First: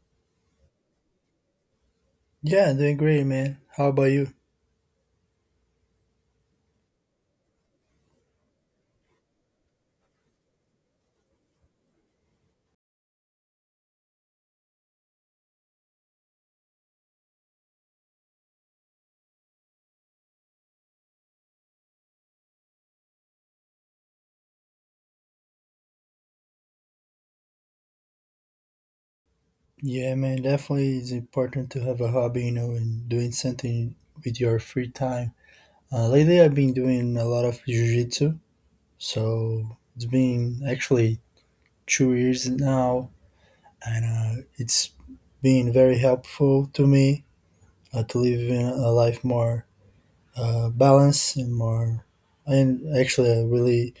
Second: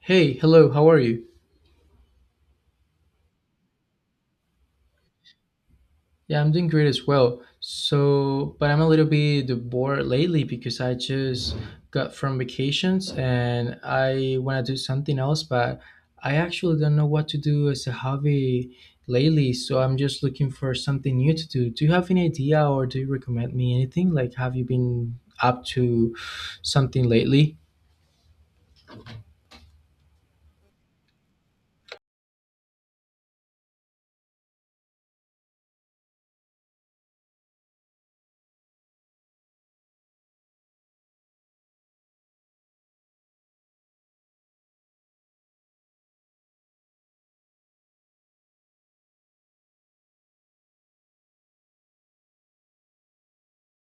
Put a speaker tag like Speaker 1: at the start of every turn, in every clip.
Speaker 1: Hey, hello, how are you?
Speaker 2: Yeah, doing great, man. How about you?
Speaker 1: Yeah, I'm doing great as well. So, but I'm a little bit bored lately because I just got from vacations and I want to do something else, but I actually don't know what to do as a hobby lately. So, I'm just looking for something new to do. Do you have any idea or do you recommend me anything? Like, have you been up to something lately?
Speaker 2: Yeah, man, definitely it's important to have a hobby, and doing something with your free time. Lately, I've been doing a lot of jiu-jitsu, so it's been actually 2 years now, and it's been very helpful to me to live in a life more balanced and more, and actually, I really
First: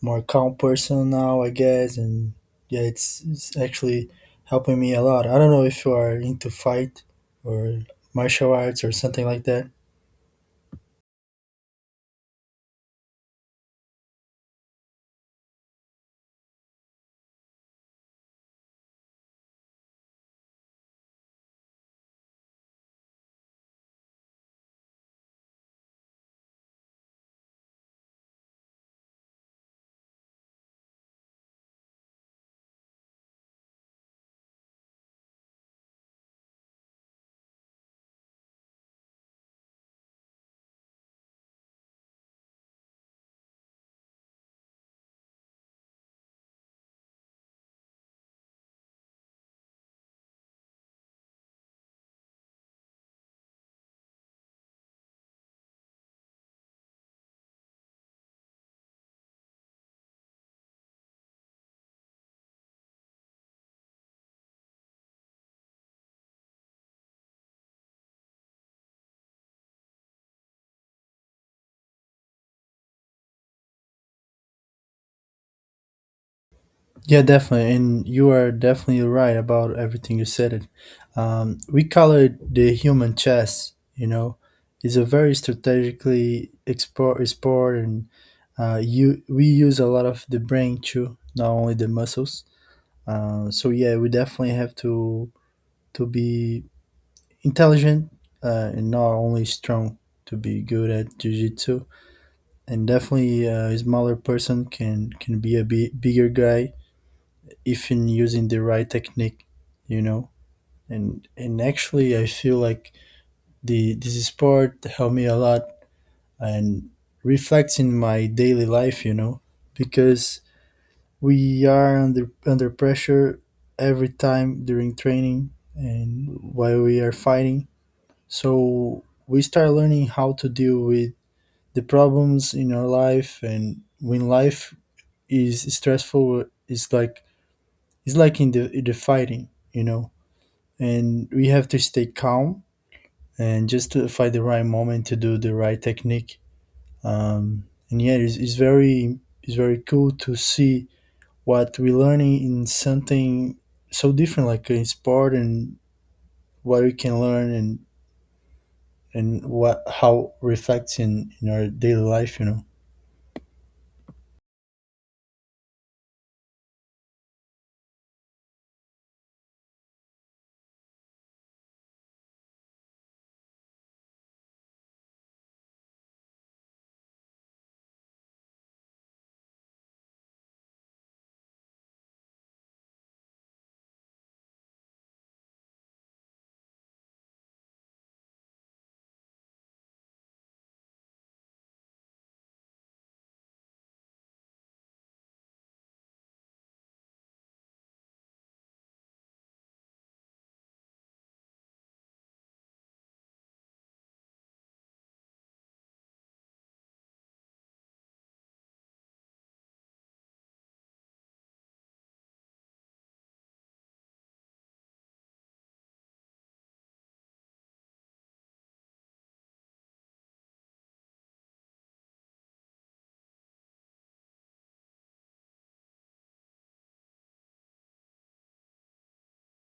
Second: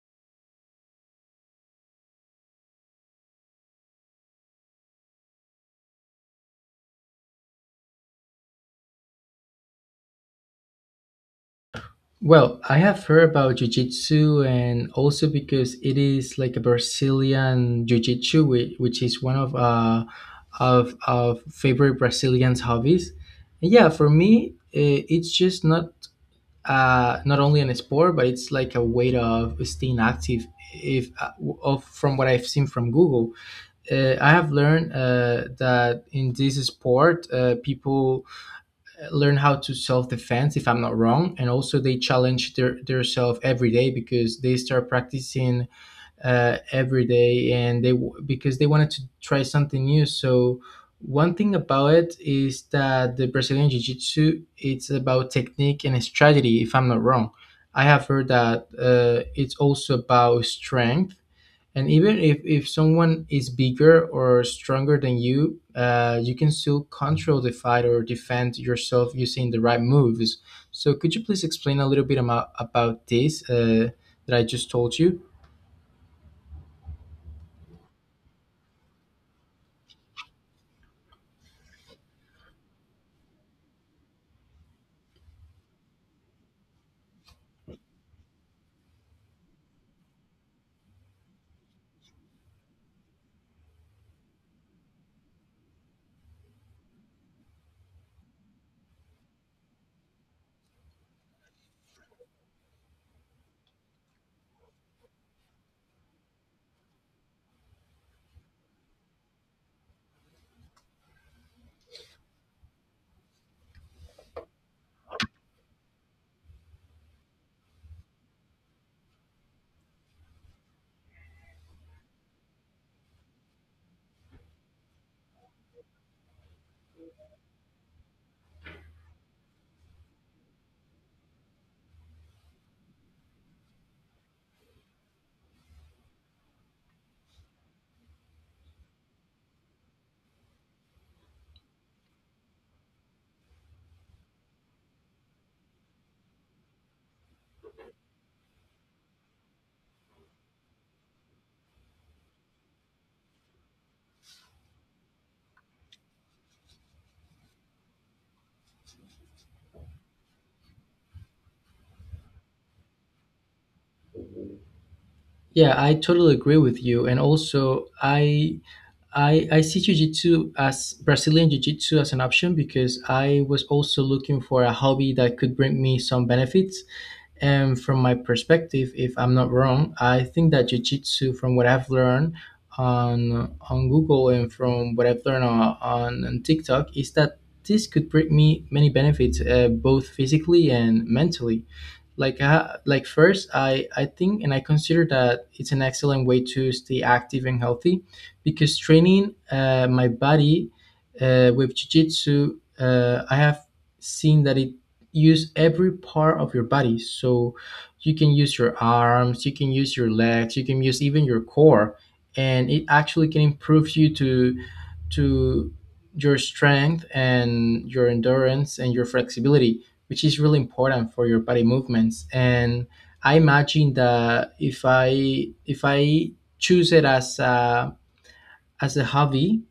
Speaker 2: more calm person now, I guess, and yeah, it's actually helping me a lot. I don't know if you are into fight or martial arts or something like that.
Speaker 1: Well, I have heard about jiu-jitsu and also because it is like a Brazilian jiu-jitsu which is one of of favorite Brazilians hobbies. And yeah, for me it's just not not only an sport, but it's like a way of staying active if of from what I've seen from Google. I have learned that in this sport people learn how to self-defense if I'm not wrong, and also they challenge their self every day because they start practicing every day and they because they wanted to try something new. So one thing about it is that the Brazilian jiu-jitsu, it's about technique and strategy, if I'm not wrong. I have heard that it's also about strength, and even if someone is bigger or stronger than you, you can still control the fight or defend yourself using the right moves. So could you please explain a little bit about this that I just told you?
Speaker 2: Yeah, definitely, and you are definitely right about everything you said. It we call it the human chess. You know, it's a very strategically export sport, and you we use a lot of the brain too, not only the muscles. So yeah, we definitely have to be intelligent and not only strong to be good at jiu-jitsu, and definitely a smaller person can be a bigger guy if in using the right technique, you know. And actually, I feel like the this sport helped me a lot and reflects in my daily life, you know, because we are under pressure every time during training and while we are fighting. So we start learning how to deal with the problems in our life, and when life is stressful, it's like in the fighting, you know. And we have to stay calm and just to find the right moment to do the right technique. Um, and yeah, it's very it's very cool to see what we're learning in something so different, like in sport, and what we can learn and what how reflects in our daily life, you know.
Speaker 1: Yeah, I totally agree with you, and also I see jiu-jitsu as Brazilian jiu-jitsu as an option because I was also looking for a hobby that could bring me some benefits. And from my perspective, if I'm not wrong, I think that jujitsu, from what I've learned on Google and from what I've learned on, on TikTok, is that this could bring me many benefits, both physically and mentally. Like like first I think and I consider that it's an excellent way to stay active and healthy because training my body with jiu-jitsu, I have seen that it use every part of your body. So you can use your arms, you can use your legs, you can use even your core, and it actually can improve you to your strength and your endurance and your flexibility, which is really important for your body movements. And I imagine that if I choose it as a hobby,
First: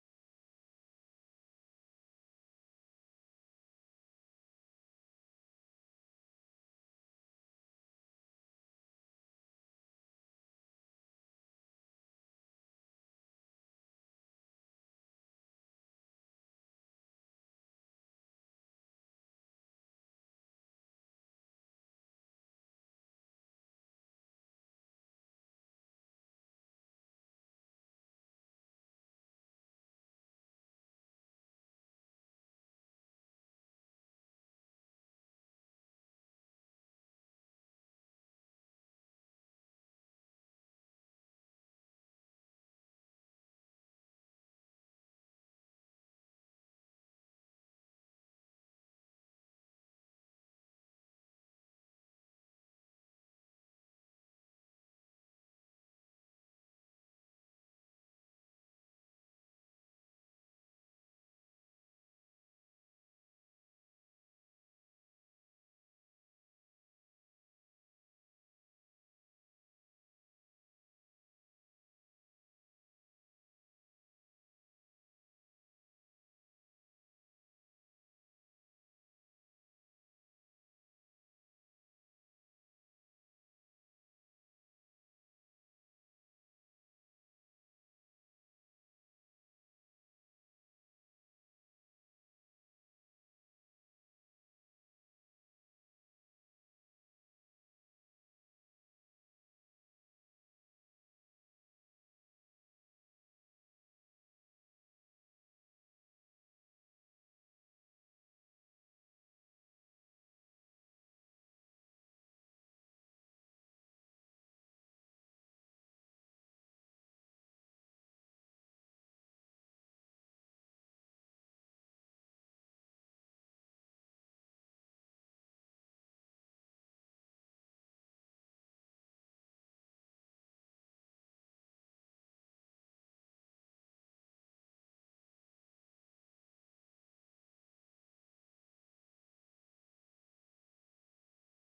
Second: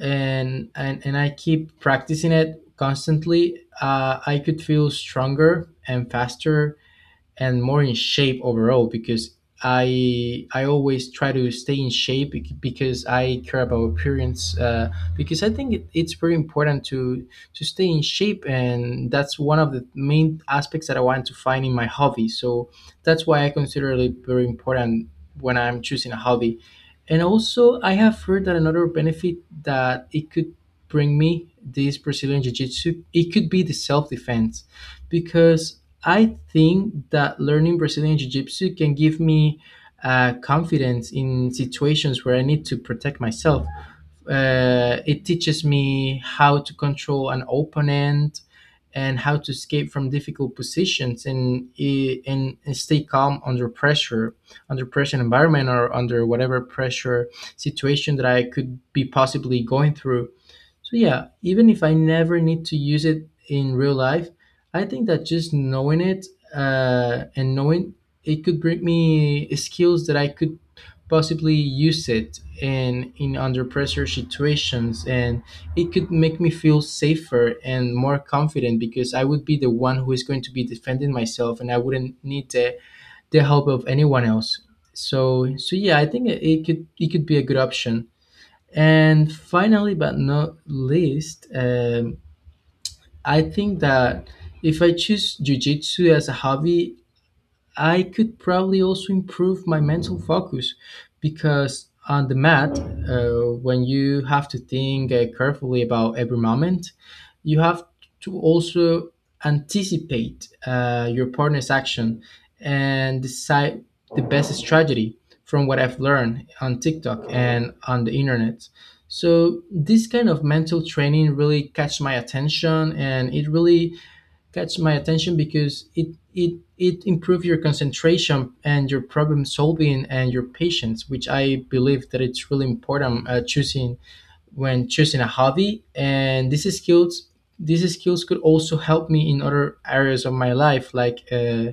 Speaker 1: and I keep practicing it constantly, I could feel stronger and faster and more in shape overall because I always try to stay in shape because I care about appearance because I think it's very important to stay in shape, and that's one of the main aspects that I want to find in my hobby. So that's why I consider it very important when I'm choosing a hobby. And also I have heard that another benefit that it could bring me, this Brazilian Jiu Jitsu, it could be the self defense, because I think that learning Brazilian Jiu Jitsu can give me confidence in situations where I need to protect myself. It teaches me how to control an opponent and how to escape from difficult positions and, e, and and stay calm under pressure environment or under whatever pressure situation that I could be possibly going through. So yeah, even if I never need to use it in real life, I think that just knowing it and knowing, it could bring me skills that I could possibly use it in under pressure situations, and it could make me feel safer and more confident because I would be the one who is going to be defending myself, and I wouldn't need the help of anyone else. So yeah, I think it could be a good option. And finally, but not least, I think that if I choose jujitsu as a hobby, I could probably also improve my mental focus because on the mat, when you have to think carefully about every moment, you have to also anticipate your partner's action and decide the best strategy from what I've learned on TikTok and on the internet. So this kind of mental training really catch my attention, and it really catch my attention because it improves your concentration and your problem solving and your patience, which I believe that it's really important choosing when choosing a hobby. And these skills, these skills could also help me in other areas of my life, like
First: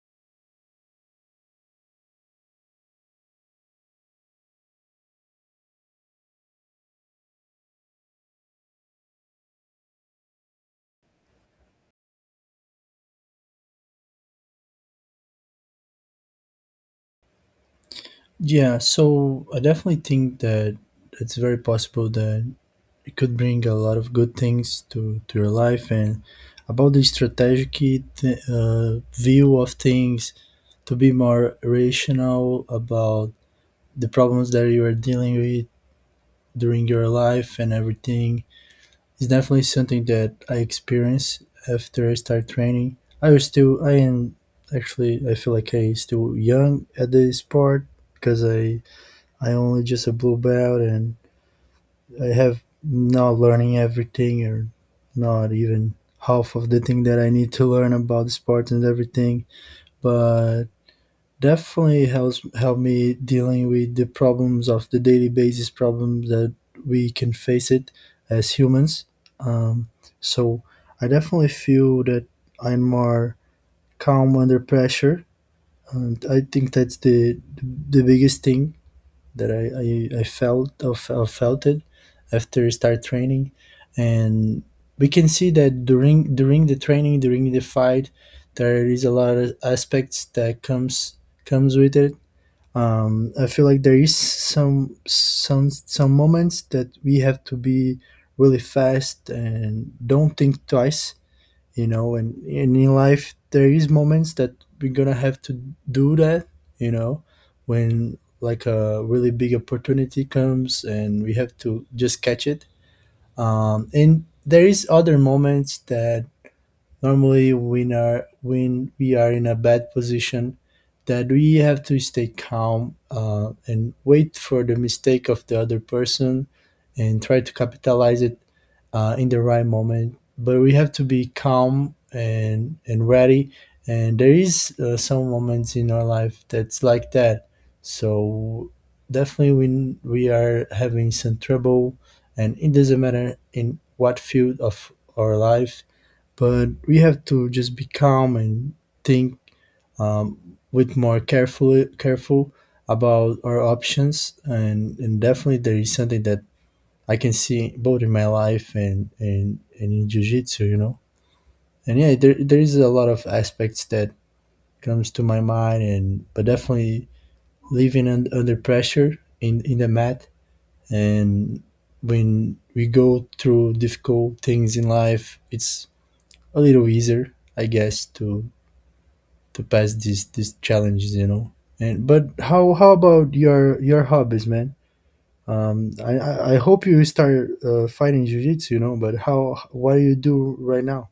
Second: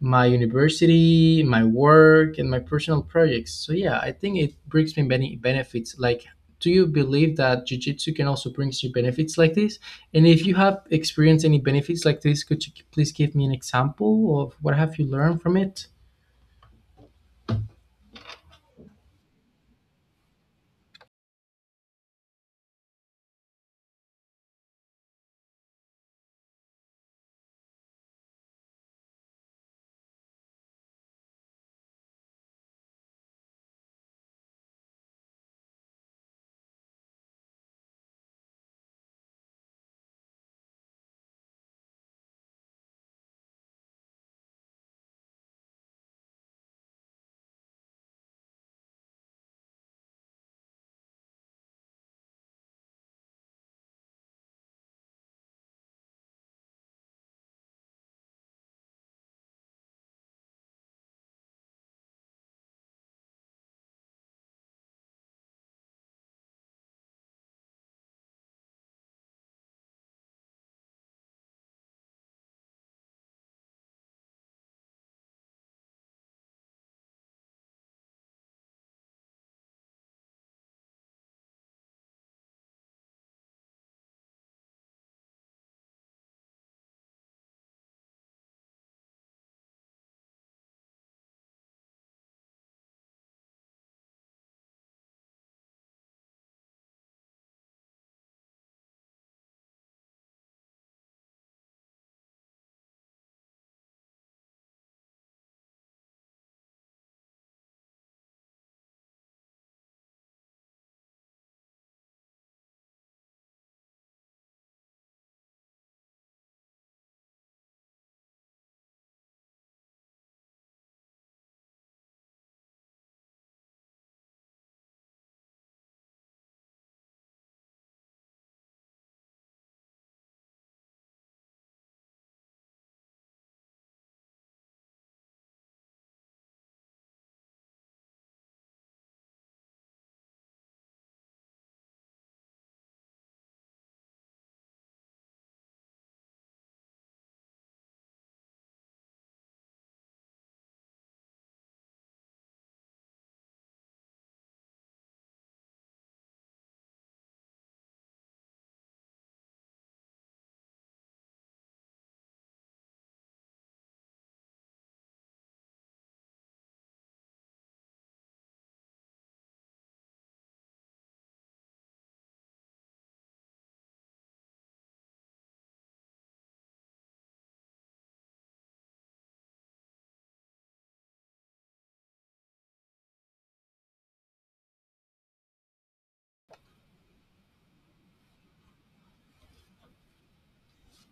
Speaker 1: my university, my work, and my personal projects. So yeah, I think it brings me many benefits. Like, do you believe that jiu-jitsu can also bring you benefits like this? And if you have experienced any benefits like this, could you please give me an example of what have you learned from it?
Speaker 2: Yeah, so I definitely think that it's very possible that it could bring a lot of good things to your life. And about the strategic th- uh, view of things, to be more rational about the problems that you are dealing with during your life and everything. It's definitely something that I experienced after I started training. I was still, I am actually, I feel like I still young at this part because I only just a blue belt and I have not learning everything or not even half of the thing that I need to learn about the sport and everything. But definitely helps help me dealing with the problems of the daily basis problems that we can face it as humans. Um, so I definitely feel that I'm more calm under pressure, and I think that's the biggest thing that I felt felt it after I start training. And we can see that during during the training during the fight there is a lot of aspects that comes with it. I feel like there is some moments that we have to be really fast and don't think twice, you know. And in life, there is moments that we're gonna have to do that, you know, when like a really big opportunity comes and we have to just catch it. And there is other moments that normally when are when we are in a bad position that we have to stay calm and wait for the mistake of the other person and try to capitalize it in the right moment. But we have to be calm and ready. And there is some moments in our life that's like that. So definitely when we are having some trouble, and it doesn't matter in what field of our life, but we have to just be calm and think with more carefully careful about our options. And definitely there is something that I can see both in my life and in jiu-jitsu, you know. And yeah there is a lot of aspects that comes to my mind and but definitely living under pressure in the mat, and when we go through difficult things in life, it's a little easier, I guess, to pass these challenges, you know. And but how about your hobbies, man? I hope you start fighting jiu-jitsu, you know. But how what do you do right now?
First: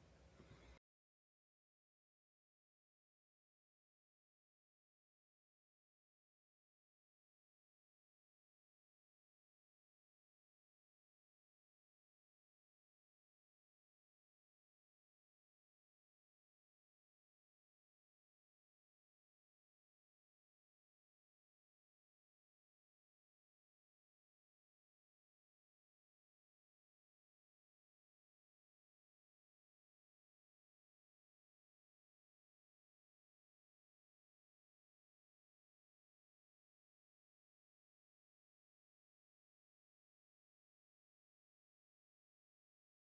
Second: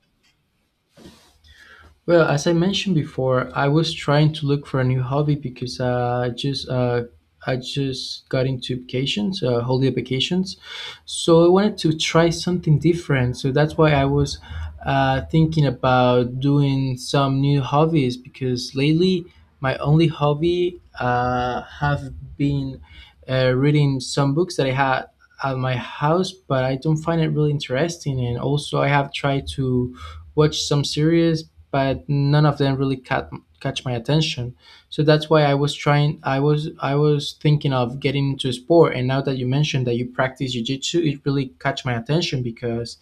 Speaker 1: Well, as I mentioned before, I was trying to look for a new hobby because I just got into vacations, holiday vacations. So I wanted to try something different. So that's why I was thinking about doing some new hobbies, because lately my only hobby have been reading some books that I had at my house, but I don't find it really interesting. And also, I have tried to watched some series, but none of them really caught catch my attention. So that's why I was trying. I was thinking of getting into sport, and now that you mentioned that you practice jiu-jitsu, it really catch my attention because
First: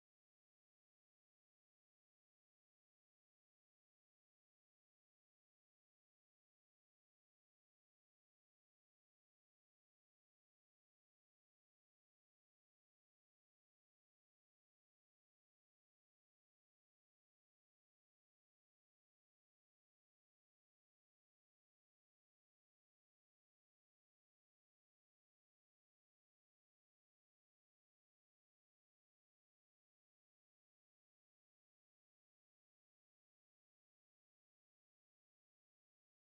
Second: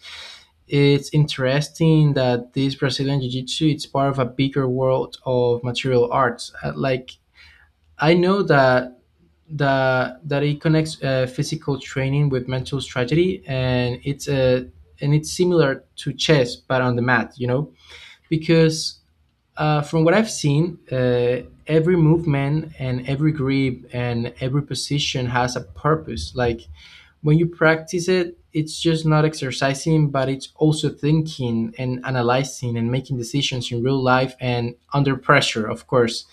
Speaker 1: it's interesting that this Brazilian jiu-jitsu, it's part of a bigger world of material arts. Like I know that it connects physical training with mental strategy, and it's a and it's similar to chess, but on the mat. You know, because from what I've seen, every movement and every grip and every position has a purpose. Like, when you practice it, it's just not exercising, but it's also thinking and analyzing and making decisions in real life and under pressure, of course.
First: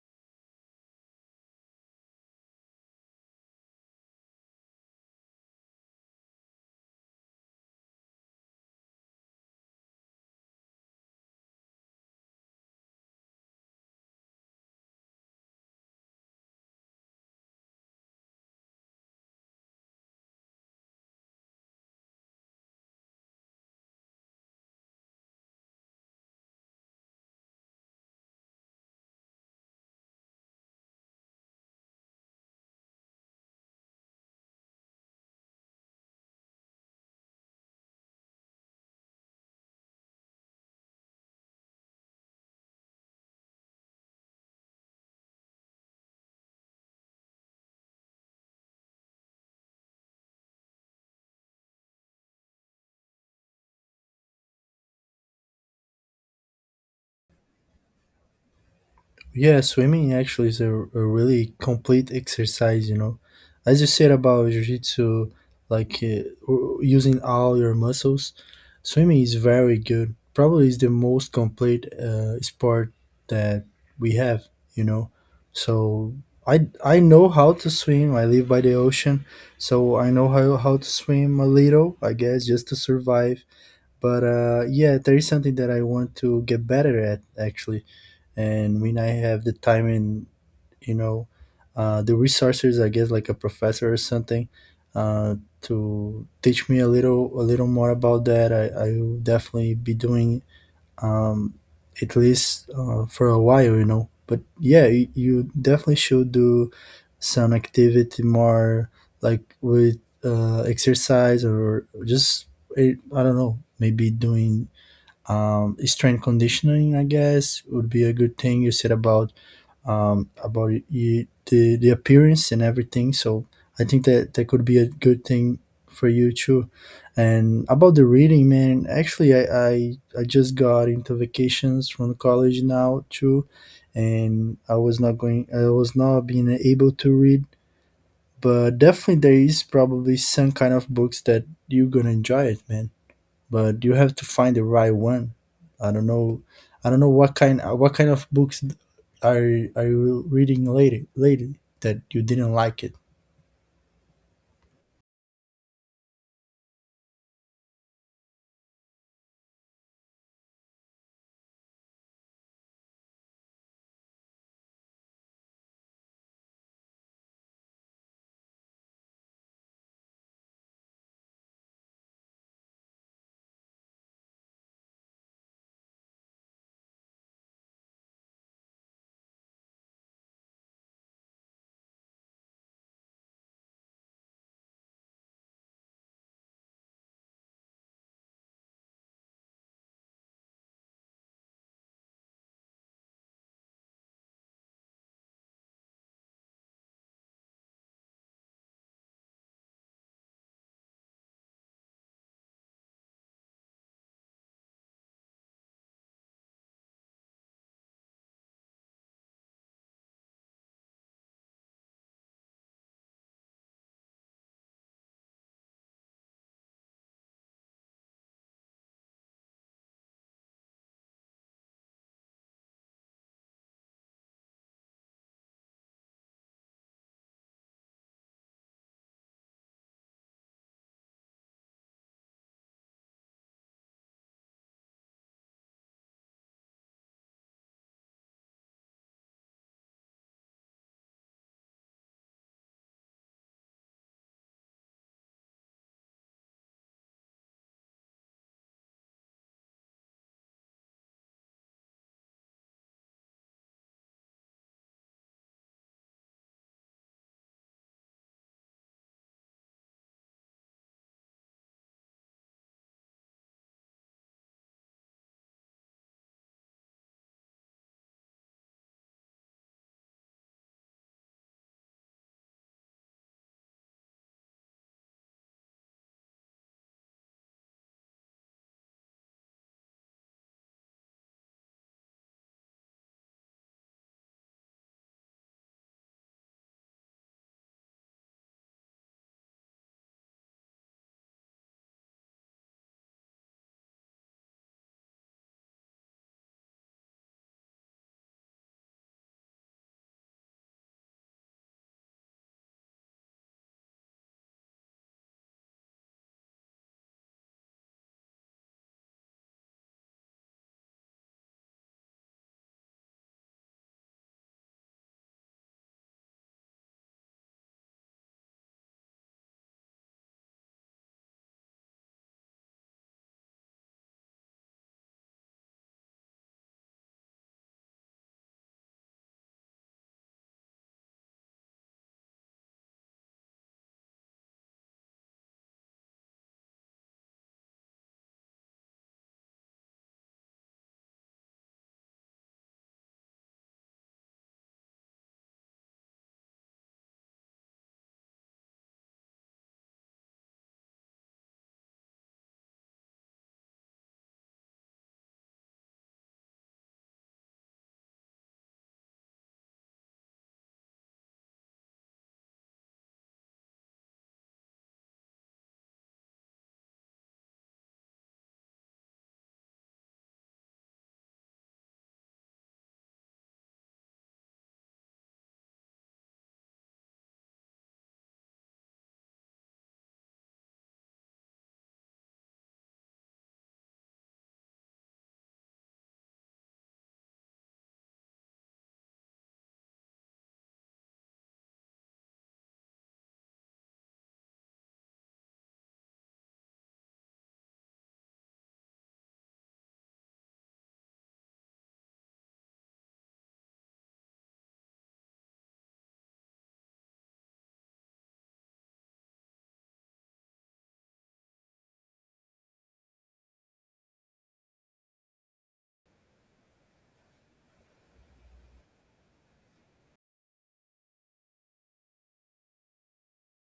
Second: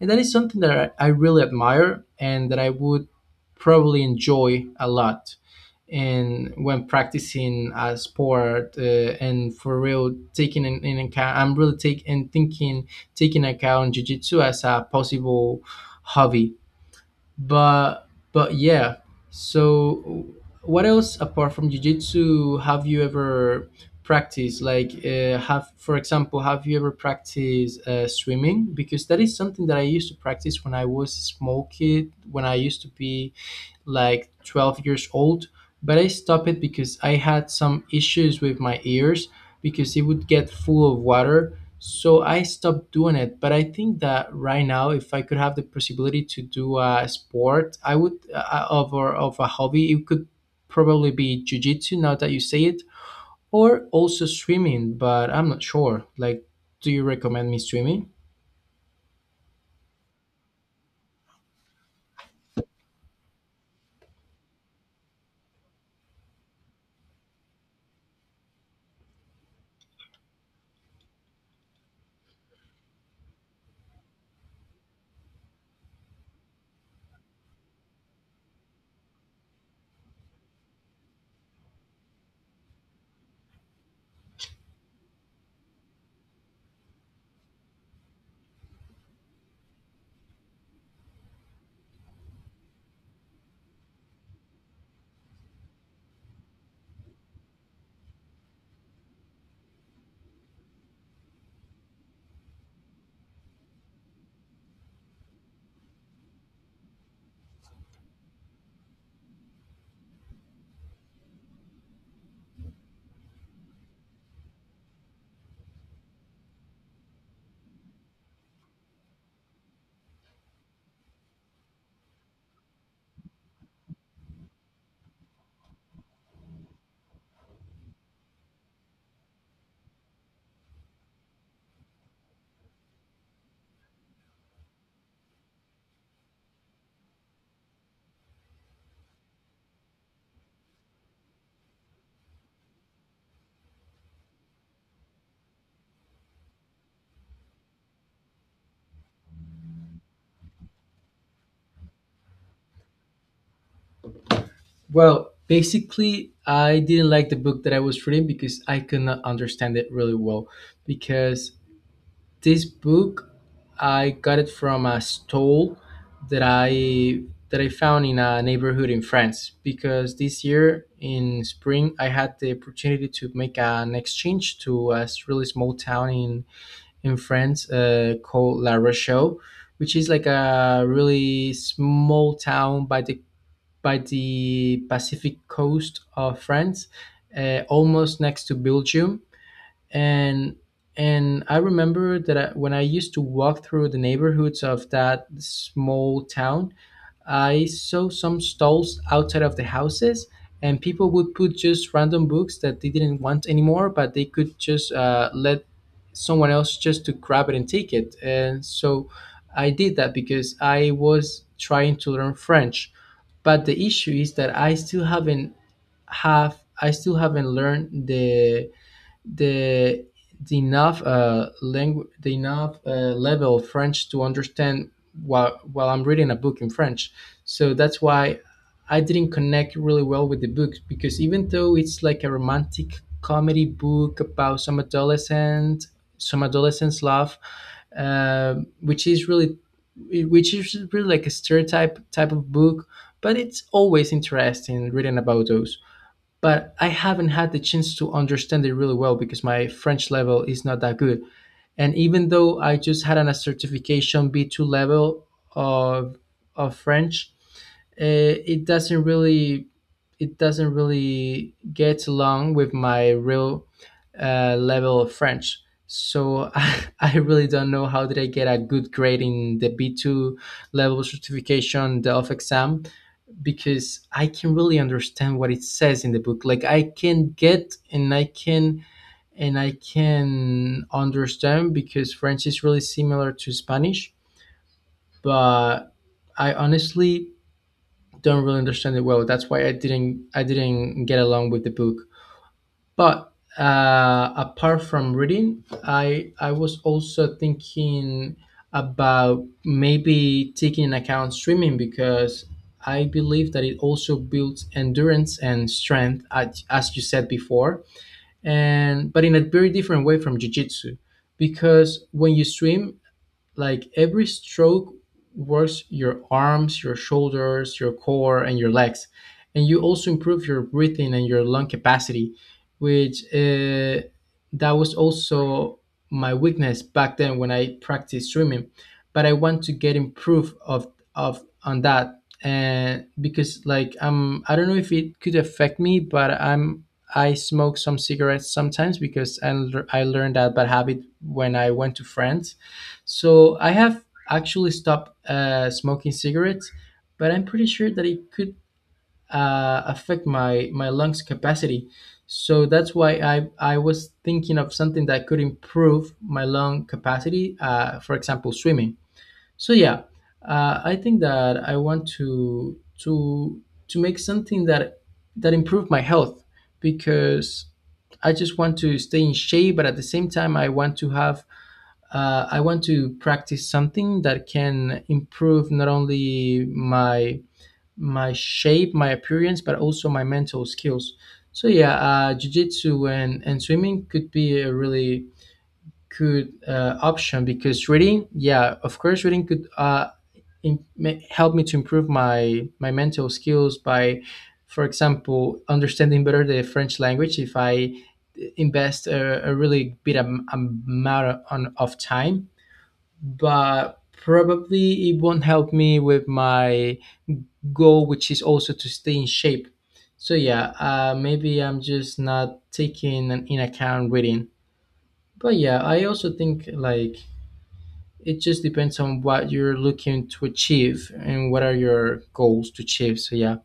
Speaker 1: And that is something that I really admire and that I would probably enjoy a lot and when practicing a sport, and for real taking in account, I'm really taking and thinking taking account jiu-jitsu as a possible hobby. but but yeah, so what else apart from jiu-jitsu have you ever practiced? Like have for example, have you ever practiced swimming? Because that is something that I used to practice when I was a small kid, when I used to be like 12 years old, but I stopped it because I had some issues with my ears because it would get full of water. So I stopped doing it. But I think that right now, if I could have the possibility to do a sport, I would of or of a hobby, it could probably be jujitsu, now that you say it, or also swimming. But I'm not sure. Like, do you recommend me swimming?
Speaker 2: Yeah, swimming actually is a really complete exercise, you know. As you said about jiu-jitsu, like using all your muscles, swimming is very good. Probably is the most complete sport that we have, you know. So I know how to swim. I live by the ocean, so I know how to swim a little, I guess, just to survive. But yeah, there is something that I want to get better at actually, and when I have the time and, you know, the resources, I guess, like a professor or something, uh, to teach me a little more about that, I will definitely be doing, um, at least for a while, you know. But yeah, you definitely should do some activity more, like with exercise, or just I don't know, maybe doing strength conditioning, I guess, would be a good thing. You said about y the appearance and everything, so I think that that could be a good thing for you too. And about the reading, man, actually, i, I just got into vacations from college now too, and I was not going I was not being able to read. But definitely there is probably some kind of books that you're gonna enjoy it, man. But you have to find the right one. I don't know. I don't know what kind of books are you reading lately that you didn't like it.
Speaker 1: Well, basically, I didn't like the book that I was reading because I could not understand it really well. Because this book, I got it from a stall that I that I found in a neighborhood in France. Because this year in spring, I had the opportunity to make an exchange to a really small town in France called La Rochelle, which is like a really small town by the Pacific coast of France, almost next to Belgium. And I remember that I, when I used to walk through the neighborhoods of that small town, I saw some stalls outside of the houses, and people would put just random books that they didn't want anymore, but they could just let someone else just to grab it and take it. And so I did that because I was trying to learn French, but the issue is that I still haven't learned the the the enough level of French to understand while I'm reading a book in French. So that's why I didn't connect really well with the book, because even though it's like a romantic comedy book about some adolescent's love, uh, which is really, which is really like a stereotype type of book, but it's always interesting reading about those. But I haven't had the chance to understand it really well because my French level is not that good. And even though I just had a certification B2 level of of French, it doesn't really, it doesn't really get along with my real level of French. So I really don't know how did I get a good grade in the B2 level certification, the off exam because I can really understand what it says in the book. Like I can get and I can understand because French is really similar to Spanish, but I honestly don't really understand it well. That's why I didn't get along with the book. But apart from reading, I was also thinking about maybe taking into account swimming because I believe that it also builds endurance and strength, as you said before, and but in a very different way from jujitsu, because when you swim, like every stroke works your arms, your shoulders, your core, and your legs. And you also improve your breathing and your lung capacity, which that was also my weakness back then when I practiced swimming. But I want to get improved of on that, and because like I don't know if it could affect me, but I smoke some cigarettes sometimes because I learned that bad habit when I went to France, so I have actually stopped smoking cigarettes, but I'm pretty sure that it could affect my lungs capacity. So that's why I was thinking of something that could improve my lung capacity. For example, swimming. So yeah, I think that I want to make something that that improve my health because I just want to stay in shape, but at the same time, I want to have I want to practice something that can improve not only my shape, my appearance, but also my mental skills. So yeah, jujitsu and swimming could be a really good option because reading, yeah, of course, reading could help me to improve my mental skills by, for example, understanding better the French language if I invest a really big amount of time, but probably it won't help me with my goal, which is also to stay in shape. So yeah, maybe I'm just not taking in account reading. But yeah, I also think like it just depends on what you're looking to achieve and what are your goals to achieve. So yeah.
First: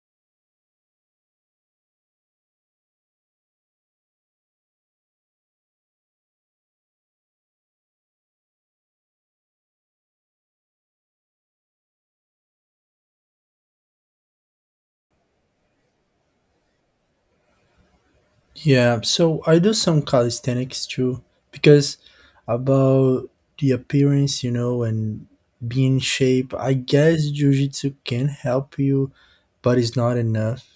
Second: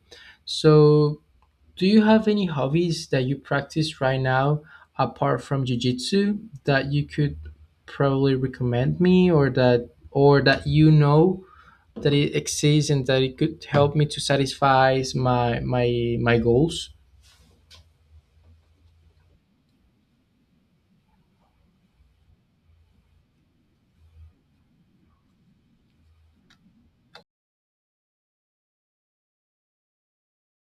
Speaker 1: So do you have any hobbies that you practice right now apart from jujitsu that you could probably recommend me or that you know that it exists and that it could help me to satisfy my goals?
Speaker 2: Yeah, so I do some calisthenics too, because about the appearance, you know, and being in shape. I guess jujitsu can help you, but it's not enough.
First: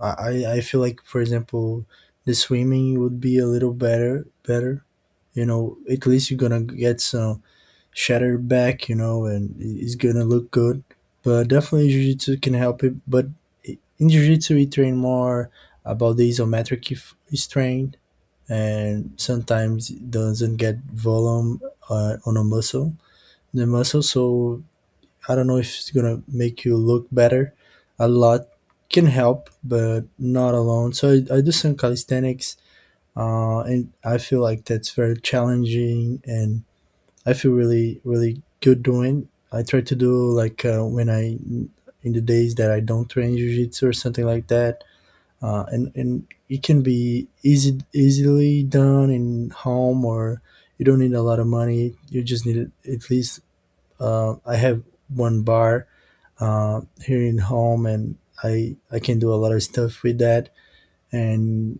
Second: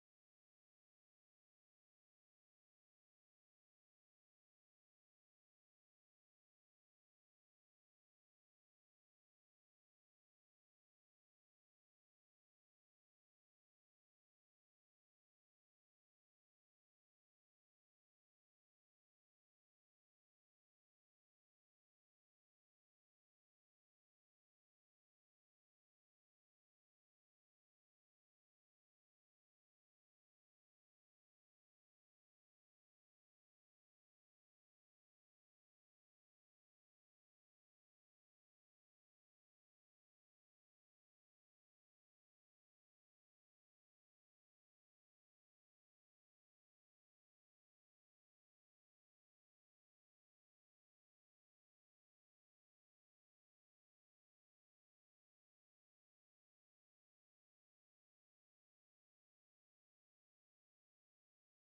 Speaker 2: I feel like, for example, the swimming would be a little better better. You know, at least you're gonna get some shatter back, you know, and he's gonna look good. But definitely jiu-jitsu can help it. But in jiu-jitsu, we train more about the isometric strain, and sometimes it doesn't get volume on a muscle, the muscle. So I don't know if it's gonna make you look better. A lot can help, but not alone. So I do some calisthenics, and I feel like that's very challenging, and I feel really, really good doing. I try to do like when I in the days that I don't train jiu-jitsu or something like that. And it can be easy easily done in home, or you don't need a lot of money. You just need at least, I have one bar here in home, and I can do a lot of stuff with that. and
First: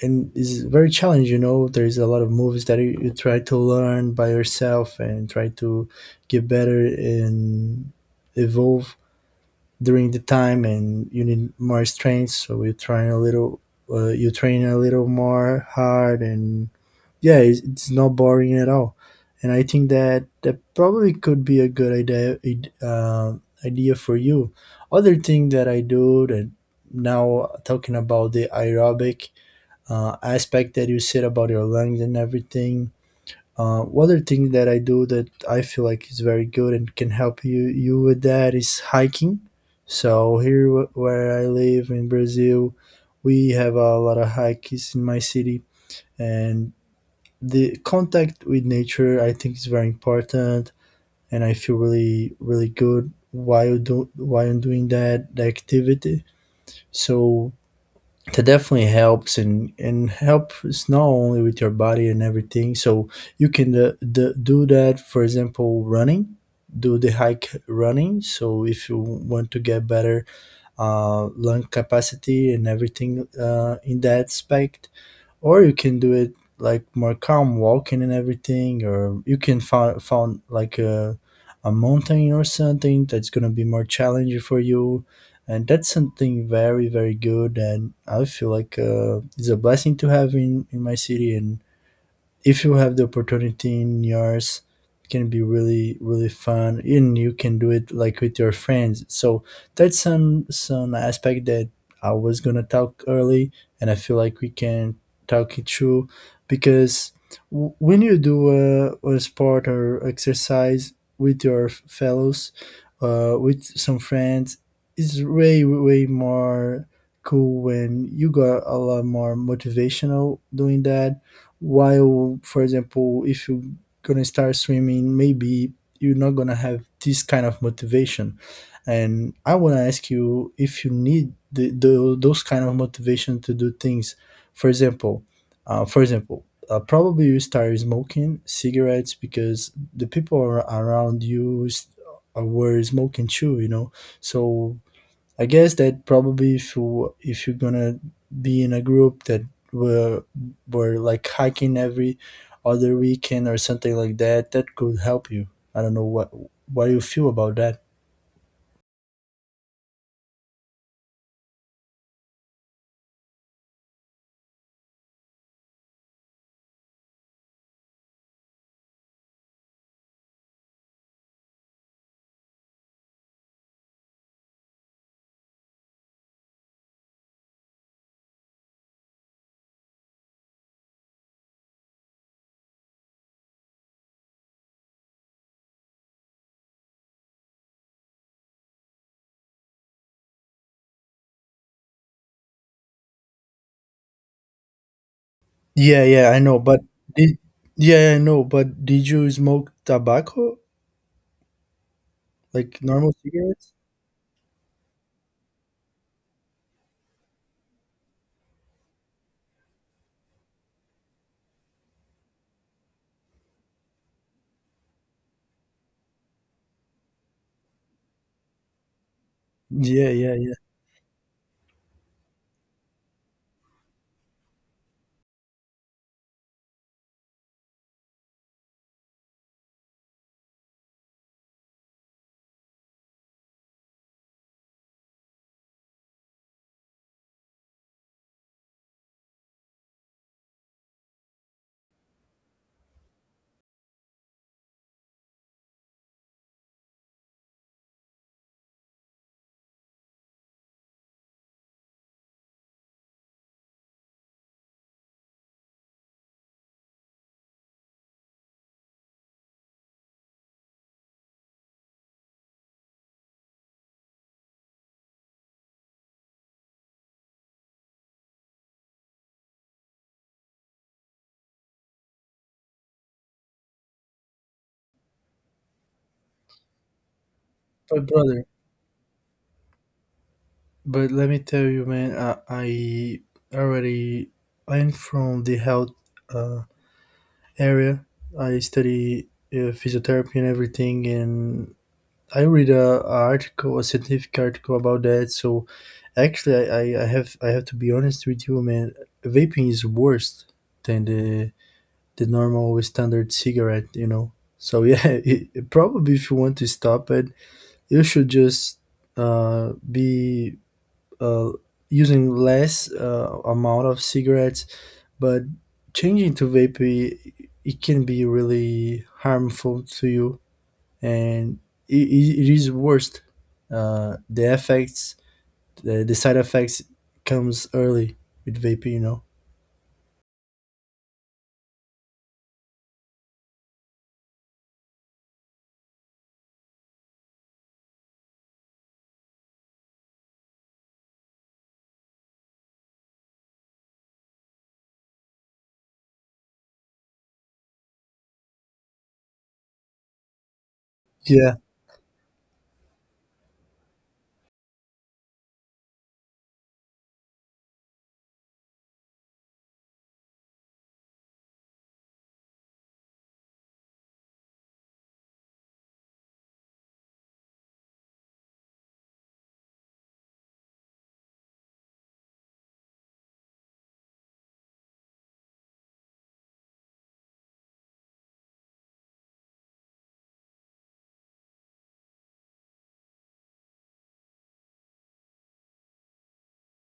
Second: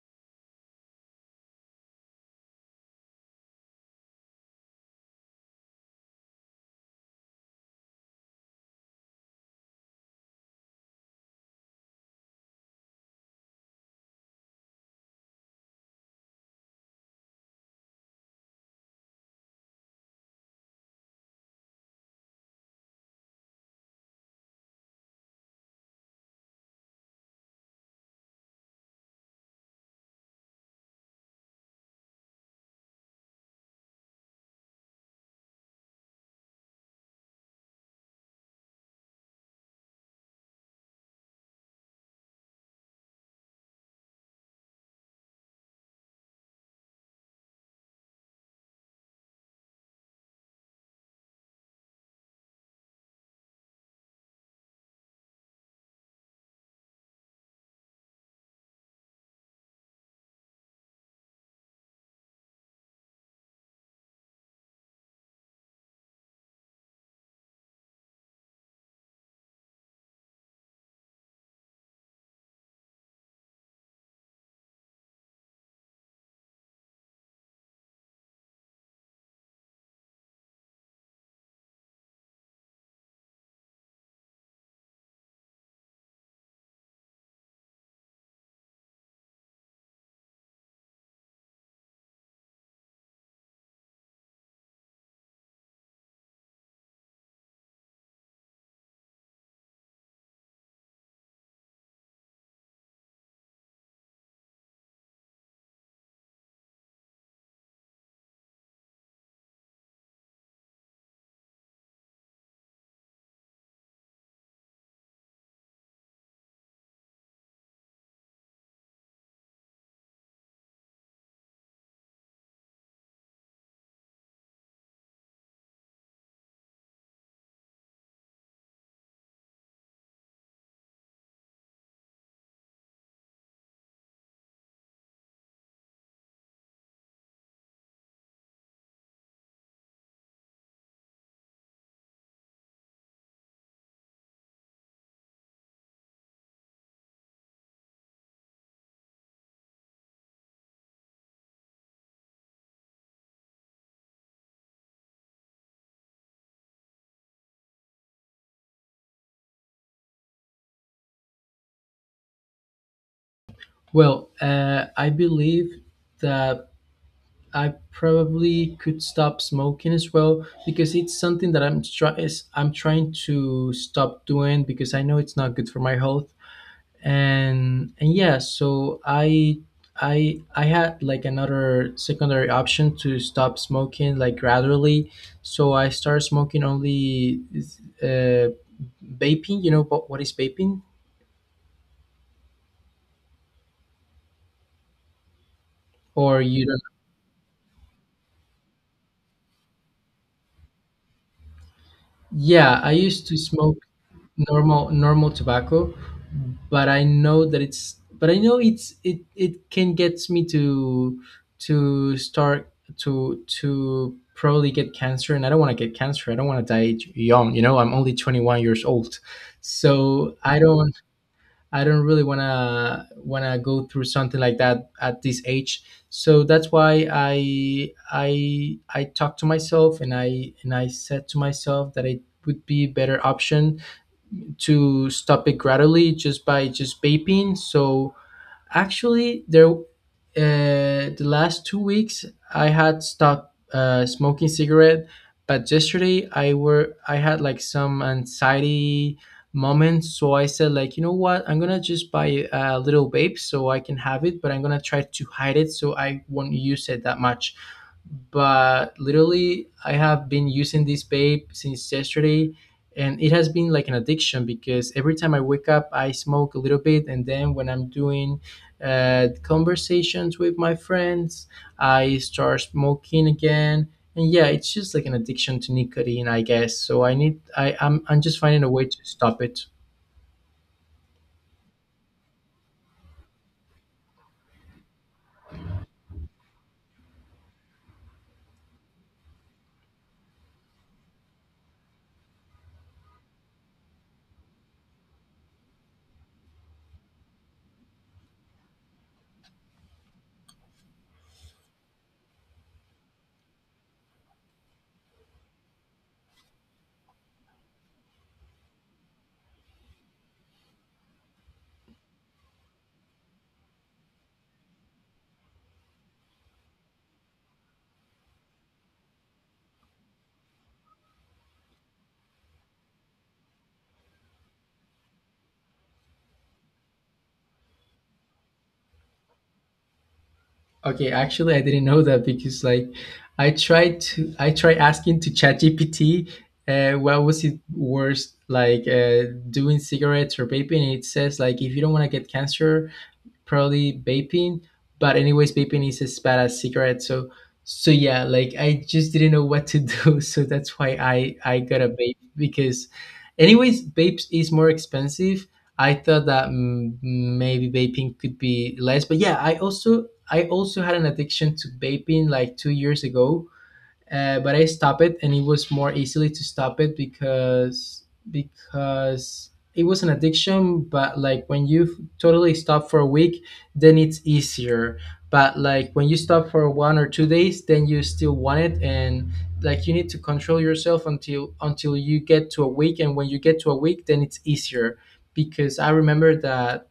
Speaker 2: and it's very challenging, you know, there's a lot of movies that you try to learn by yourself and try to get better and evolve during the time, and you need more strength, so you try a little you train a little more hard. And yeah, it's not boring at all, and I think that that probably could be a good idea idea for you. Other thing that I do that now, talking about the aerobic aspect that you said about your lungs and everything. One other thing that I do that I feel like is very good and can help you with that is hiking. So here where I live in Brazil, we have a lot of hikes in my city, and the contact with nature, I think, is very important, and I feel really really good while do while doing that the activity. So that definitely helps and helps not only with your body and everything, so you can do that, for example running. Do the hike running, so if you want to get better lung capacity and everything in that aspect. Or you can do it like more calm walking and everything, or you can find found like a mountain or something that's going to be more challenging for you. And that's something very very good, and I feel like it's a blessing to have in my city. And if you have the opportunity in yours, it can be really really fun, and you can do it like with your friends. So that's some aspect that I was gonna talk early, and I feel like we can talk it through. Because when you do a sport or exercise with your fellows, with some friends. It's way way more cool when you got a lot more motivational doing that. While for example if you're gonna start swimming, maybe you're not gonna have this kind of motivation. And I want to ask you if you need those kind of motivation to do things. For example, probably you start smoking cigarettes because the people around you were smoking too. So I guess that probably if you if you're gonna be in a group that were were like hiking every other weekend or something like that, that could help you. I don't know what you feel about that.
Speaker 1: Well, I believe that I probably could stop smoking as well because it's something that I'm trying to stop doing because I know it's not good for my health. And yeah, so I had like another secondary option to stop smoking like gradually, so I started smoking only uh vaping. You know what is vaping
Speaker 2: Yeah, yeah, I
Speaker 1: or
Speaker 2: know,
Speaker 1: you
Speaker 2: but
Speaker 1: don't?
Speaker 2: did, yeah, I know, but did you smoke tobacco like
Speaker 1: Yeah, I
Speaker 2: normal
Speaker 1: used to
Speaker 2: cigarettes?
Speaker 1: smoke normal tobacco, but I know that it's but I know it's it it can get me to start to probably get cancer, and I don't want to get cancer. I don't want to die young. You know, I'm only 21 years old,
Speaker 2: Yeah, yeah,
Speaker 1: so
Speaker 2: yeah.
Speaker 1: I don't I don't really want to go through something like that at this age. So that's why I talked to myself and I said to myself that it would be a better option to stop it gradually, just by just vaping. So actually, there the last 2 weeks I had stopped smoking cigarette, but yesterday I had like some anxiety moments, so I said, like, you know what, I'm gonna just buy a little vape so I can have it, but I'm gonna try to hide it so I won't use it that much. But literally I have been using this vape since yesterday, and it has been like an addiction because every time I wake up, I smoke a little bit, and then when I'm doing conversations with my friends, I start smoking again. And yeah, it's just like an addiction to nicotine, I guess, so I need I
Speaker 2: But
Speaker 1: I'm just
Speaker 2: brother,
Speaker 1: finding a way to stop it.
Speaker 2: but let me tell you, man, I already, I'm from the health Uh, area. I study physiotherapy and everything, and I read a article, a scientific article about that. So actually, I have to be honest with you, man. Vaping is worse than the normal standard cigarette, you know. So yeah, probably if you want to stop it, you should just be uh, using less amount of cigarettes, but changing to vape, it can be really harmful to you. And it is worst, the effects, the side effects comes early with vaping, you know.
Speaker 1: Okay, actually, I didn't know that because like I tried asking to ChatGPT what was it worse, like doing cigarettes or vaping. And it says like if you don't want to get cancer, probably vaping. But anyways, vaping is as bad as cigarettes. So so yeah, like I just didn't know what to do. So that's why I
Speaker 2: Yeah.
Speaker 1: I got a vape because, anyways, vapes is more expensive. I thought that maybe vaping could be less, but yeah, I also had an addiction to vaping like 2 years ago, but I stopped it, and it was more easily to stop it because it was an addiction. But like when you totally stop for a week, then it's easier. But like when you stop for 1 or 2 days, then you still want it, and like you need to control yourself until you get to a week. And when you get to a week, then it's easier because I remember that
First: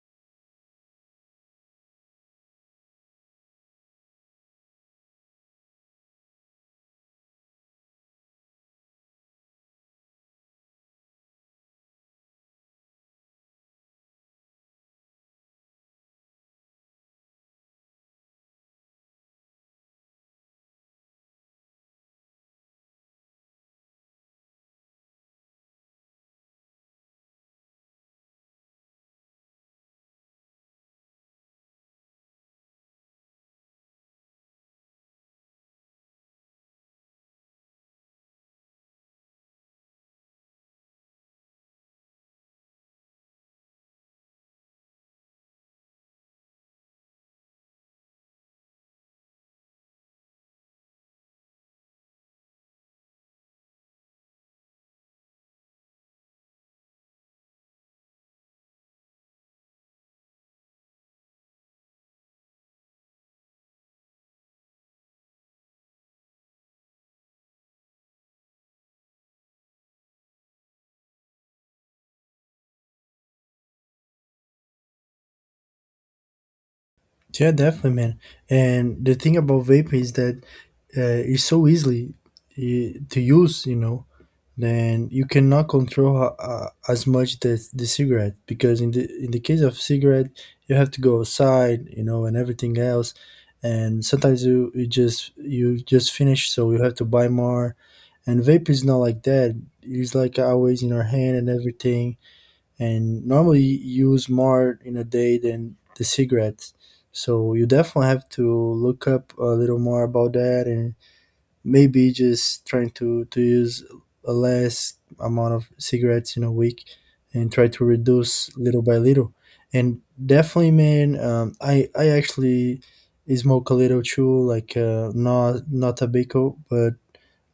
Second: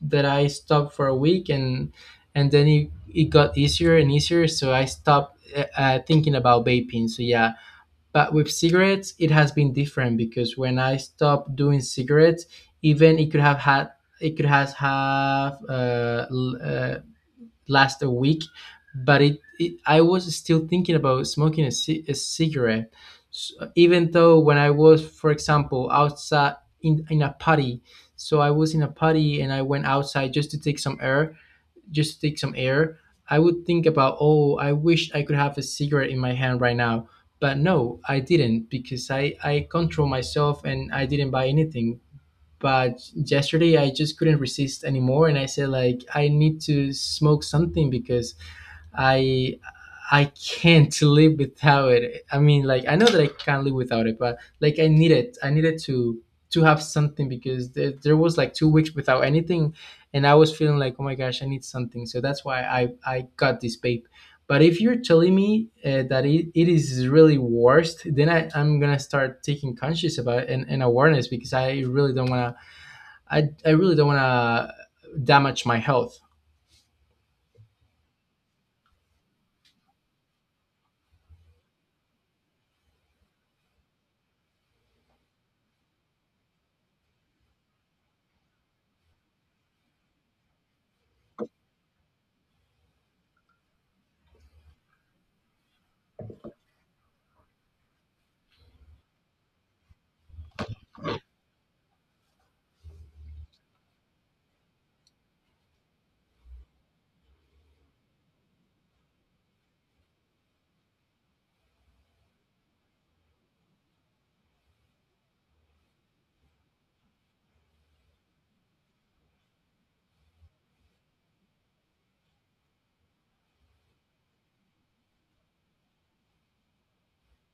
Speaker 1: that I stopped for a week, and then it got easier and easier, so I stopped thinking about vaping. So yeah, but with cigarettes it has been different because when I stopped doing cigarettes, even it could have had it could has have l- last a week, but it I was still thinking about smoking a cigarette, so, even though when I was, for example, outside in a party, so I was in a party and I went outside just to take some air, just to take some air. I would think about, oh, I wish I could have a cigarette in my hand right now, but no, I didn't because I control myself and I didn't buy anything. But yesterday I just couldn't resist anymore, and I said, like, I need to smoke something because i I can't live without it. I mean, like, I know that I can't live without it, but like I need it. I needed to have something because there was like 2 weeks without anything, and I was feeling like, oh my gosh, I need something. So that's why I got this vape. But if you're telling me that it is really worst, then I'm gonna start taking conscious about it and awareness because I really don't want to I really don't want to damage my health.
Speaker 2: Yeah, definitely, man. And the thing about vapor is that it's so easily to use, you know. Then you cannot control as much the cigarette, because in the case of cigarette, you have to go outside, you know, and everything else, and sometimes you just finish, so you have to buy more. And vape is not like that. It's like always in our hand and everything, and normally you use more in a day than the cigarettes. So you definitely have to look up a little more about that, and maybe just trying to use a less amount of cigarettes in a week, and try to reduce little by little. And definitely, man, I actually smoke a little too, like not tobacco, but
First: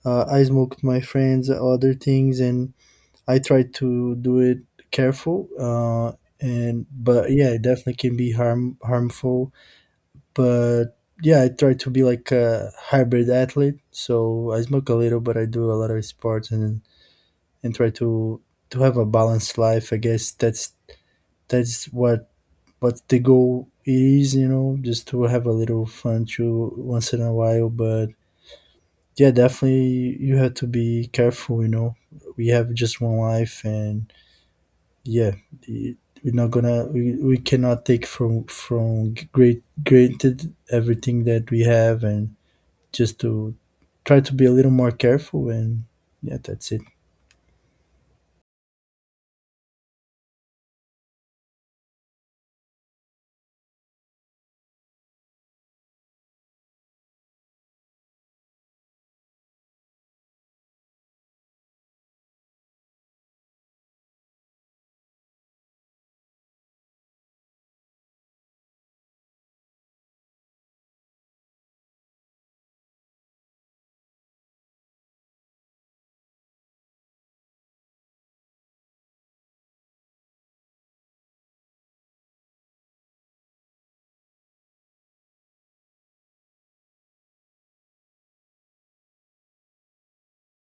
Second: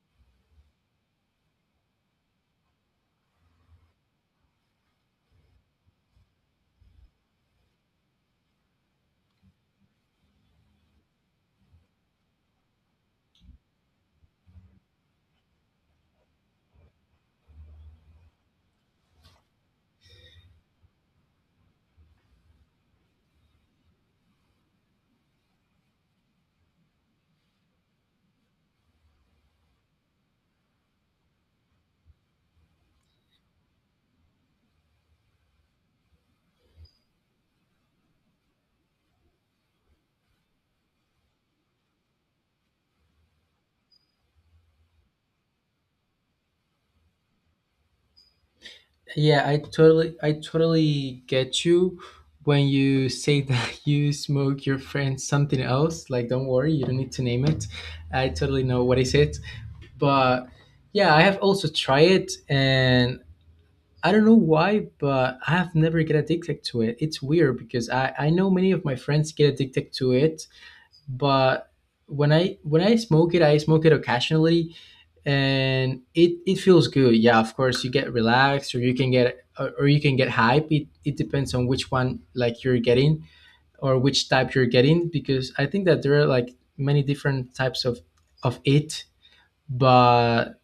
Speaker 2: I smoke with my friends, other things, and I try to do it careful, and but yeah, it definitely can be harmful. But yeah, I try to be like a hybrid athlete, so I smoke a little, but I do a lot of sports, and try to have a balanced life. I guess that's what the goal is, you know, just to have a little fun too once in a while. But yeah, definitely you have to be careful, you know. We have just one life, and yeah, the- we're not gonna we cannot take from great granted everything that we have, and just to try to be a little more careful. And yeah, that's it.
Speaker 1: Yeah, I totally get you when you say that you smoke your friend something else. Like, don't worry, you don't need to name it. I totally know what is it. But yeah, I have also tried it, and I don't know why, but I have never get addicted to it. It's weird because I know many of my friends get addicted to it, but when I smoke it, I smoke it occasionally, and it feels good. Yeah, of course you get relaxed, or you can get or you can get hype. It depends on which one, like, you're getting or which type you're getting because I think that there are like many different types of it. but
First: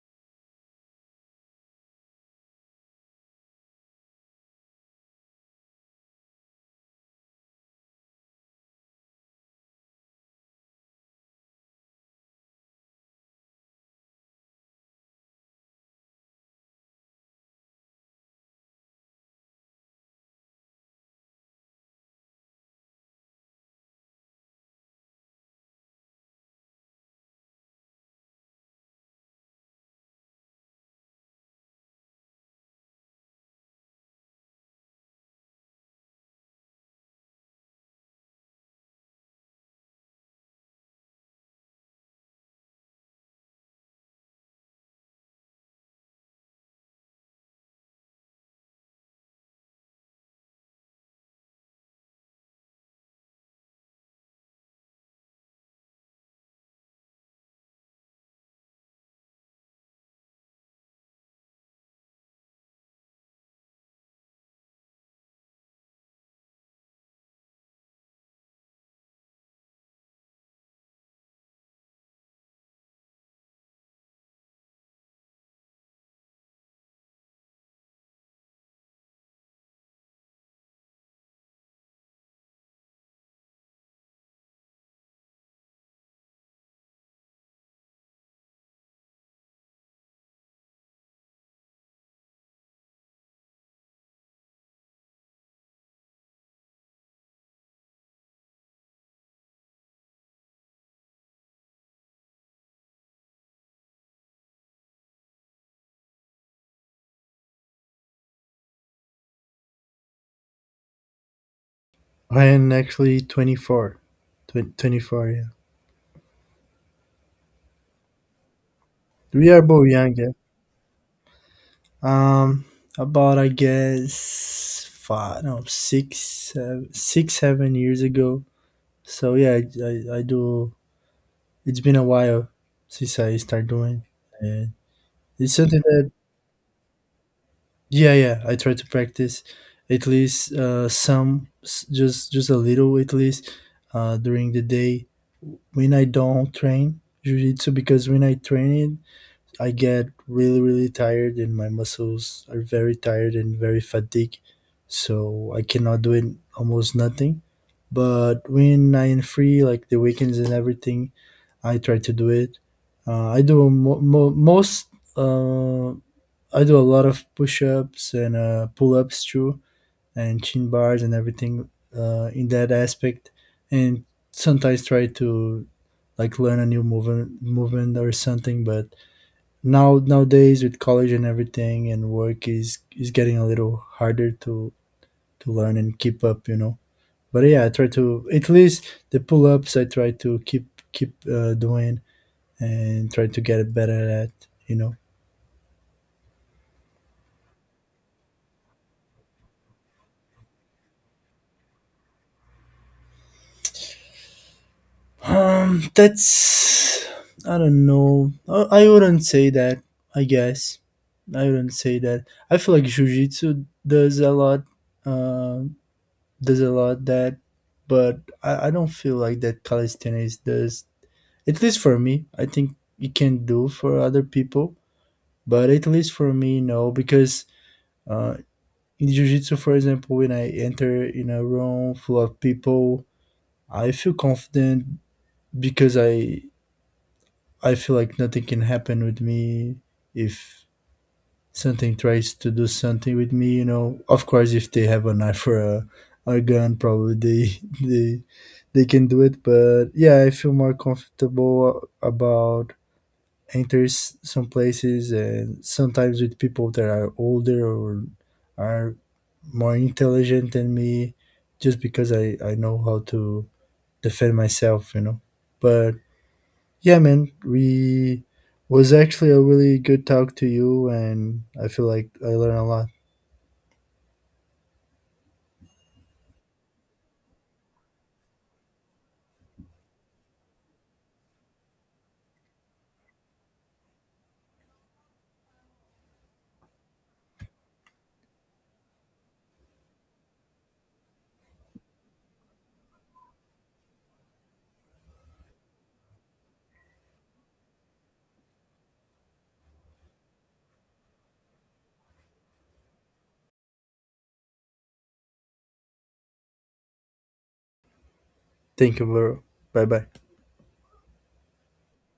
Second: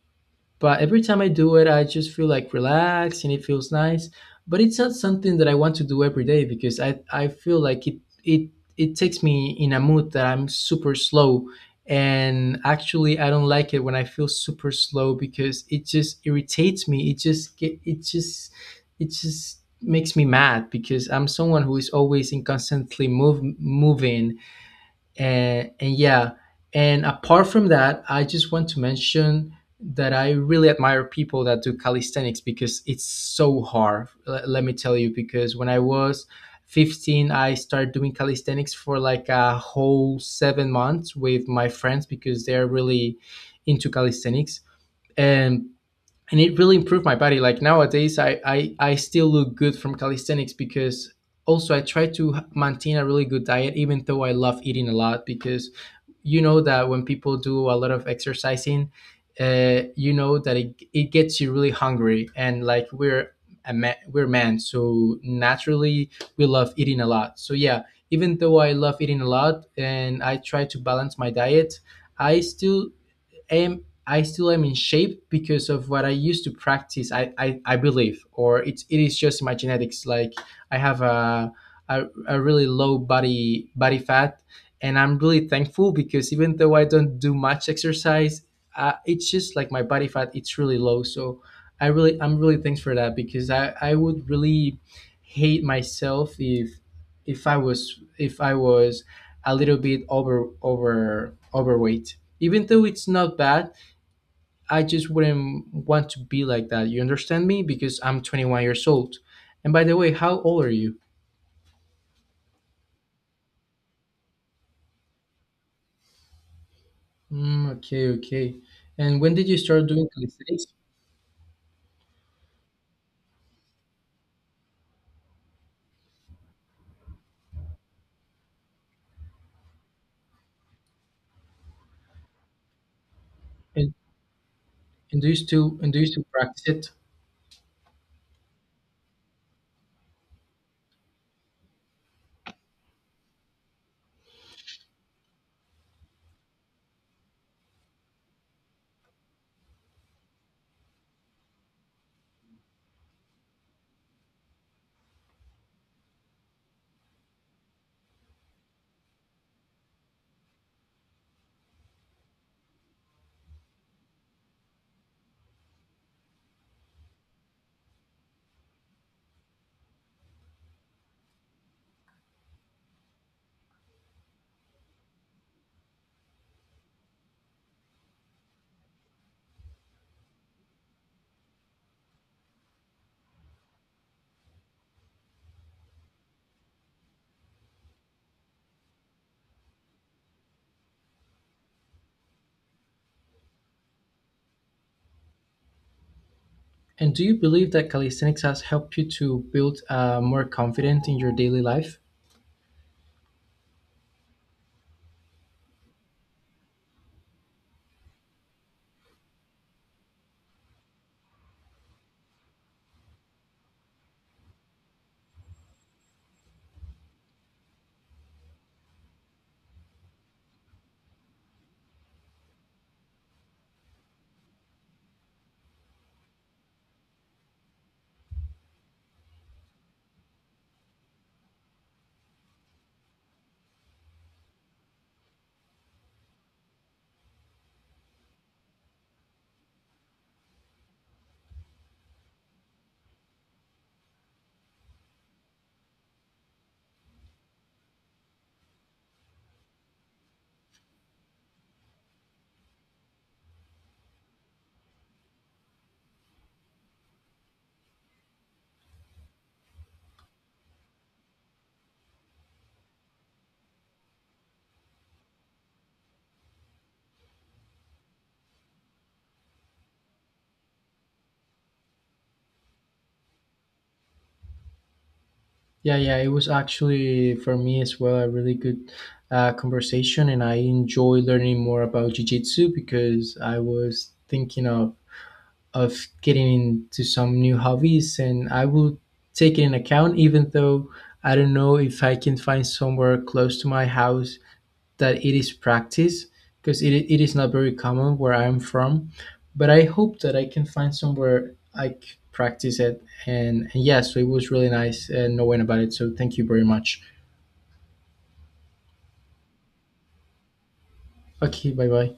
Speaker 1: but every time I do it, I just feel like relaxed and it feels nice. But it's not something that I want to do every day because I feel like it it takes me in a mood that I'm super slow. And actually, I don't like it when I feel super slow because it just irritates me. It just get it just makes me mad because I'm someone who is always in constantly moving. And yeah, and apart from that, I just want to mention that I really admire people that do calisthenics because it's so hard. Let me tell you, because when I was 15 I started doing calisthenics for like a whole 7 months with my friends because they're really into calisthenics. and and it really improved my body. Like nowadays I still look good from calisthenics because also I try to maintain a really good diet even though I love eating a lot because you know that when people do a lot of exercising, you know that it gets you really hungry, and like we're a man, we're men, so naturally we love eating a lot. So yeah, even though I love eating a lot and I try to balance my diet, I still am I still am in shape because of what I used to practice. I believe, or it's it is just my genetics. Like I have a really low body fat, and I'm really thankful because even though I don't do much exercise, it's just like my body fat. It's really low, so I'm really thanks for that because I would really hate myself if if I was a little bit over overweight. Even though it's not bad, I just wouldn't want to be like that. You understand me? Because I'm 21 years old. And by the way, how old are you?
Speaker 2: I am actually 24. 24, yeah.
Speaker 1: Mm, okay, okay. And when did
Speaker 2: We
Speaker 1: you
Speaker 2: are both
Speaker 1: start doing
Speaker 2: young, yeah.
Speaker 1: calisthenics?
Speaker 2: um about I guess 5, no, six seven, 6 7 years ago. So yeah, I do. It's been a while since I start
Speaker 1: And,
Speaker 2: doing. And
Speaker 1: and do you
Speaker 2: it's
Speaker 1: still
Speaker 2: something that.
Speaker 1: practice it?
Speaker 2: Yeah, yeah. I try to practice at least just a little at least during the day. When I don't train jiu-jitsu, because when I train it, I get really really tired and my muscles are very tired and very fatigued, so I cannot do it almost nothing. But when I am free, like the weekends and everything, I try to do it. I do most. Uh, I do a lot of push-ups and pull-ups too, and chin bars and everything in that aspect. And sometimes try to like learn a new movement or something. But nowadays with college and everything and work is getting a little harder to learn and keep up, you know. But yeah, I try to at least the pull-ups I try to keep doing and try to get better at, you know.
Speaker 1: And do you believe that calisthenics has helped you to build more confidence in your daily life?
Speaker 2: That's, I don't know. I wouldn't say that. I guess I wouldn't say that. I feel like jujitsu does a lot. Uh, does a lot that, but I don't feel like that calisthenics does. At least for me, I think it can do for other people, but at least for me, no, because uh, in jujitsu, for example, when I enter in a room full of people, I feel confident because I feel like nothing can happen with me if something tries to do something with me, you know. Of course, if they have a knife or a gun, probably they they they can do it. But yeah, I feel more comfortable about enters some places and sometimes with people that are older or are more intelligent than me, just because I know how to defend myself, you know. But yeah, man, we was actually a really good talk to you, and I feel like I learned a lot.
Speaker 1: Yeah, yeah, it was actually for me as well a really good conversation, and I enjoy learning more about jiu-jitsu because I was thinking of getting into some new hobbies and I will take it in account even though I don't know if I can find somewhere close to my house that it is practiced because it is not very common where I'm from, but I hope that I can find somewhere practice it. And yes, it was really nice knowing about it, so thank you very much.
Speaker 2: Thank you, bro. Bye bye.
Speaker 1: Okay, bye bye.